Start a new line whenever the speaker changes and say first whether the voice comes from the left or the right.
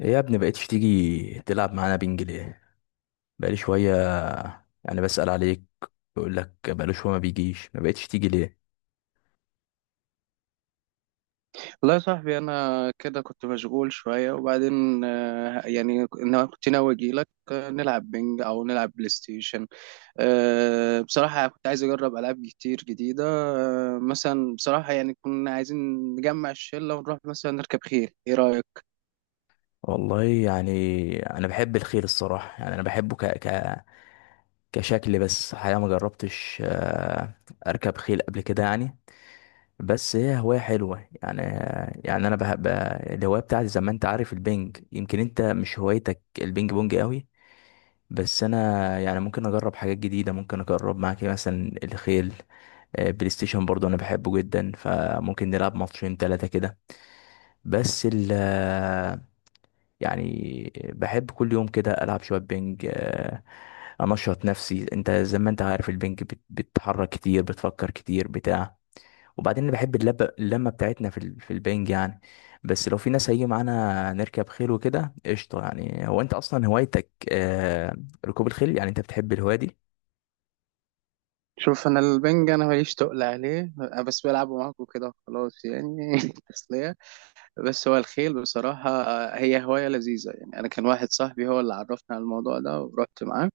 left: إيه يا ابني، بقيتش تيجي تلعب معانا بينج ليه؟ بقالي شوية. يعني بسأل عليك. بيقول لك بقاله شوية، ما بيجيش، ما بقيتش تيجي ليه؟
right: والله يا صاحبي انا كده كنت مشغول شويه وبعدين، يعني انا كنت ناوي اجي لك، نلعب بينج او نلعب بلاي ستيشن. بصراحه يعني كنت عايز اجرب العاب كتير جديده. مثلا بصراحه يعني كنا عايزين نجمع الشله ونروح مثلا نركب خيل، ايه رايك؟
left: والله يعني. انا بحب الخيل الصراحة، يعني انا بحبه كشكل. بس الحقيقة ما جربتش، اركب خيل قبل كده يعني. بس هي هواية حلوة يعني. يعني انا بحب الهواية بتاعتي زي ما انت عارف. البينج يمكن انت مش هوايتك، البينج بونج قوي. بس انا يعني ممكن اجرب حاجات جديدة، ممكن اجرب معاك مثلا الخيل. بلاي ستيشن برضو انا بحبه جدا، فممكن نلعب ماتشين ثلاثة كده. بس ال آه، يعني بحب كل يوم كده العب شوية بينج، انشط نفسي. انت زي ما انت عارف البينج بتتحرك كتير، بتفكر كتير، بتاع. وبعدين انا بحب اللمه بتاعتنا في البنج يعني. بس لو في ناس هيجي معانا نركب خيل وكده قشطه. يعني هو انت اصلا هوايتك ركوب الخيل. يعني انت بتحب الهوايه دي؟
right: شوف، انا البنج انا ماليش تقل عليه، أنا بس بلعبه معاكم كده خلاص يعني تسليه. بس هو الخيل بصراحه هي هوايه لذيذه، يعني انا كان واحد صاحبي هو اللي عرفني على الموضوع ده ورحت معاه.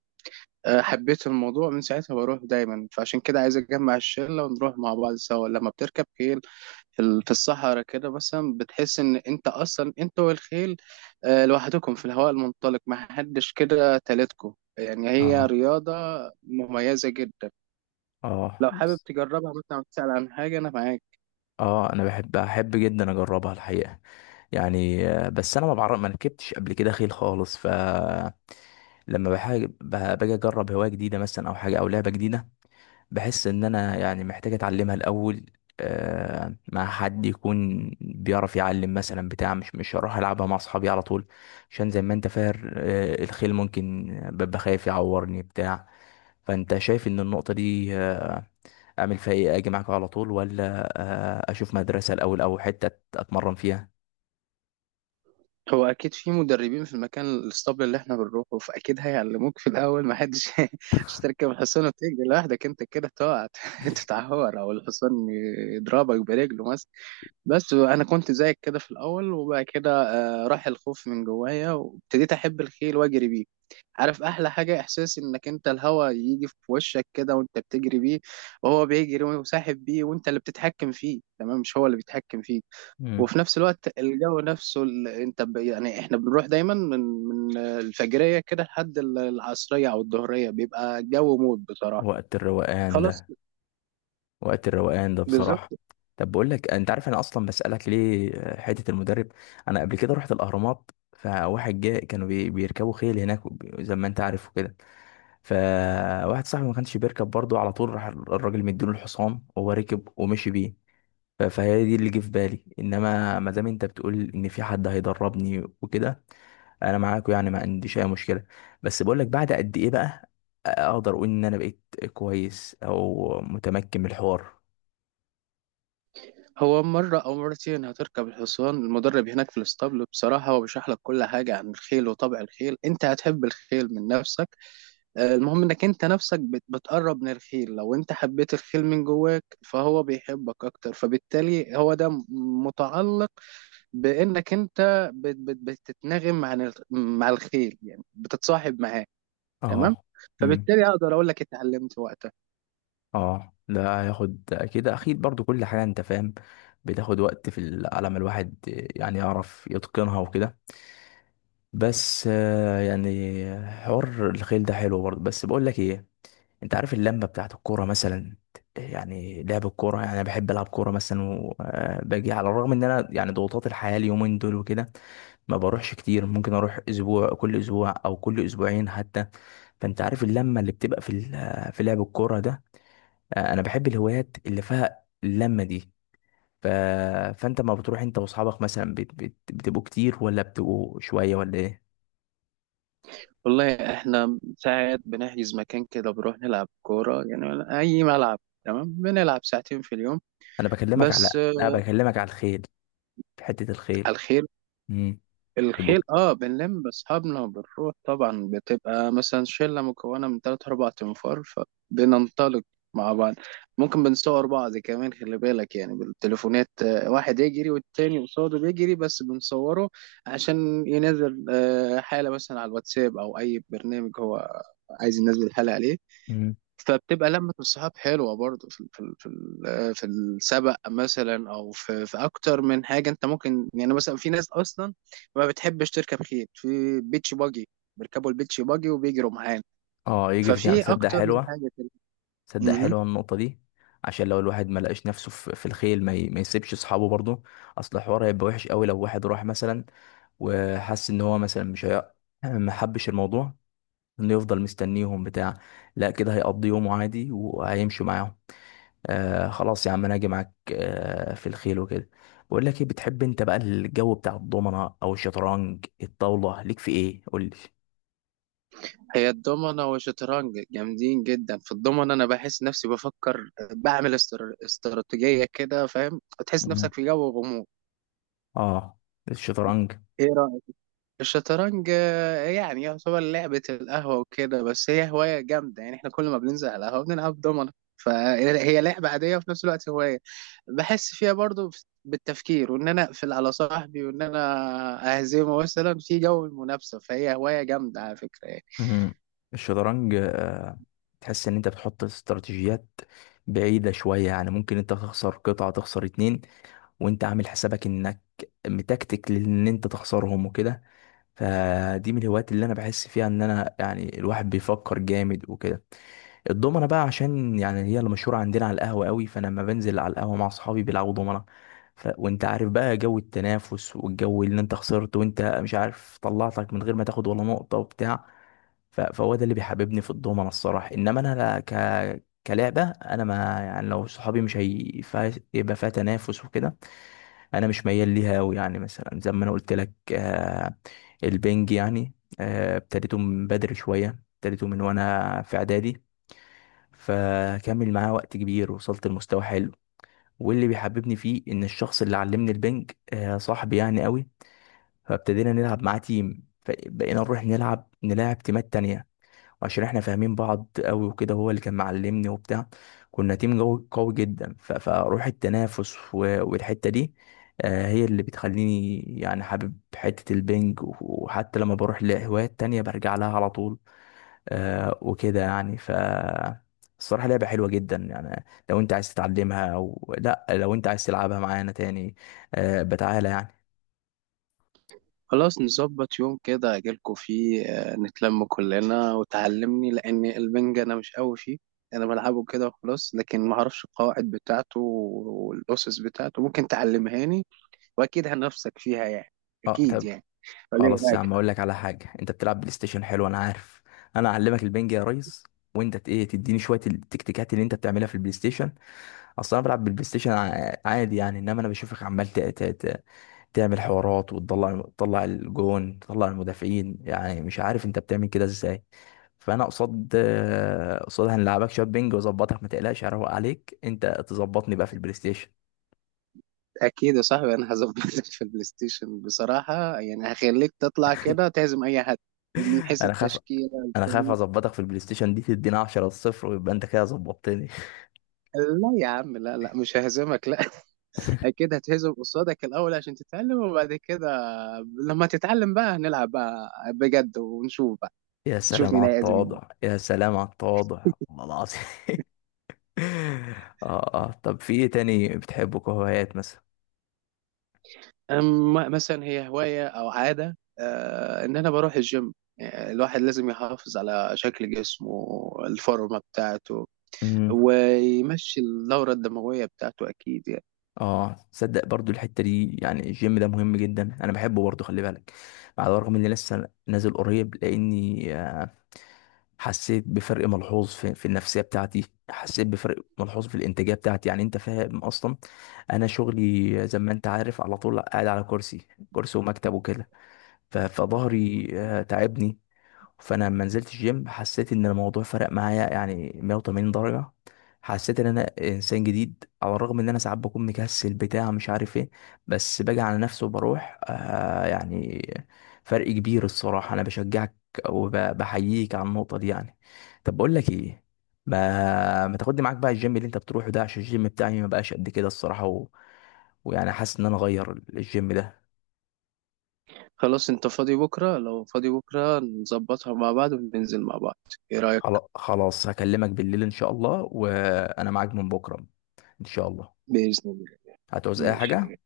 right: حبيت الموضوع من ساعتها، بروح دايما، فعشان كده عايز اجمع الشله ونروح مع بعض سوا. لما بتركب خيل في الصحراء كده مثلا بتحس ان انت اصلا انت والخيل لوحدكم في الهواء المنطلق، ما حدش كده تالتكم. يعني هي
left: اه.
right: رياضه مميزه جدا.
left: اه.
right: لو حابب تجربها مثلا أو تسأل عن حاجه انا معاك.
left: اه، انا بحب احب جدا اجربها الحقيقه يعني، بس انا ما بعرف، ما ركبتش قبل كده خيل خالص. لما باجي اجرب هوايه جديده مثلا او حاجه او لعبه جديده، بحس ان انا يعني محتاج اتعلمها الاول، مع حد يكون بيعرف يعلم مثلا بتاع. مش هروح العبها مع اصحابي على طول، عشان زي ما انت فاهم، الخيل ممكن ببقى خايف يعورني بتاع. فانت شايف ان النقطه دي اعمل فيها ايه؟ اجي معاكم على طول، ولا اشوف مدرسة الاول او حتة اتمرن فيها؟
right: هو اكيد في مدربين في المكان الاسطبل اللي احنا بنروحه، فاكيد هيعلموك في الاول. ما حدش مش تركب الحصان وتجري لوحدك، انت كده تقع تتعور او الحصان يضربك برجله مثلا. بس انا كنت زيك كده في الاول، وبعد كده راح الخوف من جوايا وابتديت احب الخيل واجري بيه. عارف احلى حاجه؟ احساس انك انت الهوا يجي في وشك كده وانت بتجري بيه، وهو بيجري وساحب بيه وانت اللي بتتحكم فيه تمام، مش هو اللي بيتحكم فيك.
left: مم.
right: وفي نفس الوقت الجو نفسه، انت يعني احنا بنروح دايما من الفجريه كده لحد العصريه او الظهريه، بيبقى الجو موت بصراحه.
left: وقت الروقان
right: خلاص.
left: ده. وقت الروقان ده
right: بالظبط.
left: بصراحة. طب بقول لك، انت عارف انا اصلا بسألك ليه حتة المدرب؟ انا قبل كده رحت الاهرامات، فواحد جاء كانوا بيركبوا خيل هناك، زي ما انت عارف وكده. فواحد صاحبي ما كانش بيركب برضه، على طول راح الراجل مديله الحصان وهو ركب ومشي بيه. فهي دي اللي جه في بالي، انما ما دام انت بتقول ان في حد هيدربني وكده، انا معاكوا يعني، ما عنديش اي مشكله. بس بقول لك، بعد قد ايه بقى اقدر اقول ان انا بقيت كويس او متمكن من الحوار؟
right: هو مرة أو مرتين هتركب الحصان، المدرب هناك في الاسطبل بصراحة هو بيشرح لك كل حاجة عن الخيل وطبع الخيل، أنت هتحب الخيل من نفسك. المهم إنك أنت نفسك بتقرب من الخيل، لو أنت حبيت الخيل من جواك فهو بيحبك أكتر، فبالتالي هو ده متعلق بانك انت بتتناغم مع الخيل، يعني بتتصاحب معاه تمام.
left: اه. امم
right: فبالتالي اقدر اقول لك اتعلمت وقتها.
left: اه، ده هياخد اكيد اكيد برضو، كل حاجه انت فاهم بتاخد وقت على ما الواحد يعني يعرف يتقنها وكده. بس يعني حوار الخيل ده حلو برضو. بس بقول لك ايه، انت عارف اللمه بتاعت الكوره مثلا؟ يعني لعب الكوره، يعني انا بحب العب كوره مثلا وباجي. على الرغم ان انا يعني ضغوطات الحياه اليومين دول وكده ما بروحش كتير، ممكن اروح اسبوع، كل اسبوع او كل اسبوعين حتى. فانت عارف اللمه اللي بتبقى في لعب الكوره ده. انا بحب الهوايات اللي فيها اللمه دي. ف... فانت ما بتروح انت واصحابك مثلا بتبقوا كتير ولا بتبقوا شويه ولا ايه؟
right: والله احنا ساعات بنحجز مكان كده بنروح نلعب كوره، يعني اي ملعب تمام بنلعب ساعتين في اليوم.
left: انا بكلمك على.
right: بس
left: لا، بكلمك على الخيل، في حته الخيل.
right: الخيل
left: امم
right: الخيل اه بنلم بأصحابنا وبنروح طبعا، بتبقى مثلا شلة مكونة من تلات أربع تنفار، فبننطلق مع بعض. ممكن بنصور بعض كمان، خلي بالك يعني بالتليفونات. واحد يجري والتاني قصاده بيجري بس بنصوره عشان ينزل حالة مثلا على الواتساب أو أي برنامج هو عايز ينزل حالة عليه.
left: يبقوا.
right: فبتبقى لمة الصحاب حلوة برضه، في السبق مثلا، أو في أكتر من حاجة. أنت ممكن يعني مثلا في ناس أصلا ما بتحبش تركب خيل، في بيتش باجي، بيركبوا البيتش باجي وبيجروا معانا.
left: اه يجري جنب،
right: ففي
left: تصدق
right: أكتر من
left: حلوة.
right: حاجة كده
left: تصدق
right: مهم.
left: حلوة النقطة دي. عشان لو الواحد ما لقاش نفسه في الخيل، ما يسيبش اصحابه برضه. اصل الحوار هيبقى وحش قوي لو واحد راح مثلا وحس ان هو مثلا مش هي... ما حبش الموضوع، انه يفضل مستنيهم بتاع. لا، كده هيقضي يومه عادي وهيمشي معاهم. خلاص يا عم، انا هاجي معاك في الخيل وكده. بقول لك ايه، بتحب انت بقى الجو بتاع الضمنة او الشطرنج الطاولة؟ ليك في ايه قول لي.
right: هي الضمنة والشطرنج جامدين جدا. في الضمنة أنا بحس نفسي بفكر، بعمل استراتيجية كده، فاهم، تحس
left: مم.
right: نفسك في جو غموض.
left: اه. الشطرنج.
right: إيه رأيك؟ الشطرنج يعني يعتبر لعبة القهوة وكده، بس هي هواية جامدة. يعني احنا كل ما بننزل على القهوة بنلعب دومنة، فهي لعبة عادية وفي نفس الوقت هواية بحس فيها برضو بالتفكير، وان انا اقفل على صاحبي وان انا اهزمه مثلا في جو المنافسة، فهي هواية جامدة على فكرة يعني.
left: مم. الشطرنج تحس ان انت بتحط استراتيجيات بعيدة شوية. يعني ممكن انت تخسر قطعة، تخسر اتنين، وانت عامل حسابك انك متكتك لان انت تخسرهم وكده. فدي من الهوايات اللي انا بحس فيها ان انا يعني الواحد بيفكر جامد وكده. الضمنة بقى عشان يعني هي اللي مشهورة عندنا على القهوة قوي، فانا لما بنزل على القهوة مع اصحابي بيلعبوا ضمنة. وانت عارف بقى جو التنافس، والجو اللي انت خسرت وانت مش عارف طلعتك من غير ما تاخد ولا نقطة وبتاع. فهو ده اللي بيحببني في الضومنة الصراحة. انما انا لا كلعبة، انا ما يعني، لو صحابي مش يبقى فيها تنافس وكده انا مش ميال ليها قوي. يعني مثلا زي ما انا قلت لك، البنج يعني. ابتديته من بدري شوية، ابتديته من وانا في اعدادي، فكمل معاه وقت كبير، وصلت لمستوى حلو. واللي بيحببني فيه ان الشخص اللي علمني البنج، صاحبي يعني قوي، فابتدينا نلعب معاه تيم، فبقينا نروح نلاعب تيمات تانية، عشان احنا فاهمين بعض قوي وكده. هو اللي كان معلمني وبتاع، كنا تيم قوي قوي جدا. فروح التنافس والحتة دي، هي اللي بتخليني يعني حابب حتة البنج، وحتى لما بروح لهوايات تانية برجع لها على طول. وكده يعني. الصراحة لعبة حلوة جدا يعني. لو انت عايز تتعلمها او لا، لو انت عايز تلعبها معانا تاني بتعالى يعني.
right: خلاص نظبط يوم كده اجيلكوا فيه، نتلم كلنا وتعلمني، لان البنج انا مش قوي فيه. انا بلعبه كده وخلاص، لكن ما اعرفش القواعد بتاعته والاسس بتاعته، ممكن تعلمهاني واكيد هنفسك فيها يعني. اكيد
left: اه.
right: يعني، ولا ايه
left: خلاص يا
right: رايك؟
left: عم، اقول لك على حاجه، انت بتلعب بلاي ستيشن حلو انا عارف. انا اعلمك البنج يا ريس، وانت ايه تديني شويه التكتيكات اللي انت بتعملها في البلاي ستيشن. اصلا انا بلعب بالبلاي ستيشن عادي يعني، انما انا بشوفك عمال تعمل حوارات، وتطلع الجون، تطلع المدافعين، يعني مش عارف انت بتعمل كده ازاي. فانا قصاد هنلعبك شويه بينج واظبطك، ما تقلقش هروق عليك، انت تظبطني بقى في البلاي ستيشن.
right: اكيد يا صاحبي، انا هظبطك في البلاي ستيشن بصراحه، يعني هخليك تطلع كده تهزم اي حد من حيث
left: انا خاف
right: التشكيله
left: انا خايف
right: الفريق.
left: اظبطك في البلاي ستيشن دي، تدينا 10 صفر ويبقى انت كده ظبطتني.
right: لا يا عم، لا، لا، مش ههزمك، لا اكيد هتهزم قصادك الاول عشان تتعلم، وبعد كده لما تتعلم بقى هنلعب بقى بجد، ونشوف بقى،
left: يا
right: نشوف
left: سلام
right: مين
left: على
right: هيهزم مين.
left: التواضع، يا سلام على التواضع، والله العظيم. اه اه، طب في ايه تاني بتحبه كهوايات مثلا؟
right: اما مثلا هي هوايه او عاده، آه ان انا بروح الجيم. الواحد لازم يحافظ على شكل جسمه، الفورمة بتاعته،
left: امم
right: ويمشي الدورة الدموية بتاعته، أكيد يعني.
left: اه، صدق برضو الحته دي، يعني الجيم ده مهم جدا، انا بحبه برضو خلي بالك. على الرغم اني لسه نازل قريب، لاني حسيت بفرق ملحوظ في النفسيه بتاعتي، حسيت بفرق ملحوظ في الانتاجيه بتاعتي. يعني انت فاهم اصلا، انا شغلي زي ما انت عارف على طول قاعد على كرسي. كرسي ومكتب وكده، فظهري تعبني. فانا لما نزلت الجيم حسيت ان الموضوع فرق معايا يعني 180 درجة، حسيت ان انا انسان جديد. على الرغم ان انا ساعات بكون مكسل بتاع مش عارف ايه، بس باجي على نفسي وبروح يعني. فرق كبير الصراحة، انا بشجعك وبحييك على النقطة دي يعني. طب بقول لك ايه، ما تاخدني معاك بقى الجيم اللي انت بتروحه ده؟ عشان الجيم بتاعي ما بقاش قد كده الصراحة، ويعني حاسس ان انا اغير الجيم ده.
right: خلاص أنت فاضي بكرة؟ لو فاضي بكرة نظبطها مع بعض وننزل مع بعض. إيه رأيك؟
left: خلاص هكلمك بالليل ان شاء الله، وانا معاك من بكره ان شاء الله.
right: بإذن الله.
left: هتعوز اي
right: ماشي يا
left: حاجه.
right: جدع.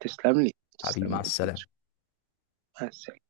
right: تسلم لي.
left: حبيبي
right: تسلم
left: مع
right: لي يا كبير.
left: السلامه.
right: مع السلامة.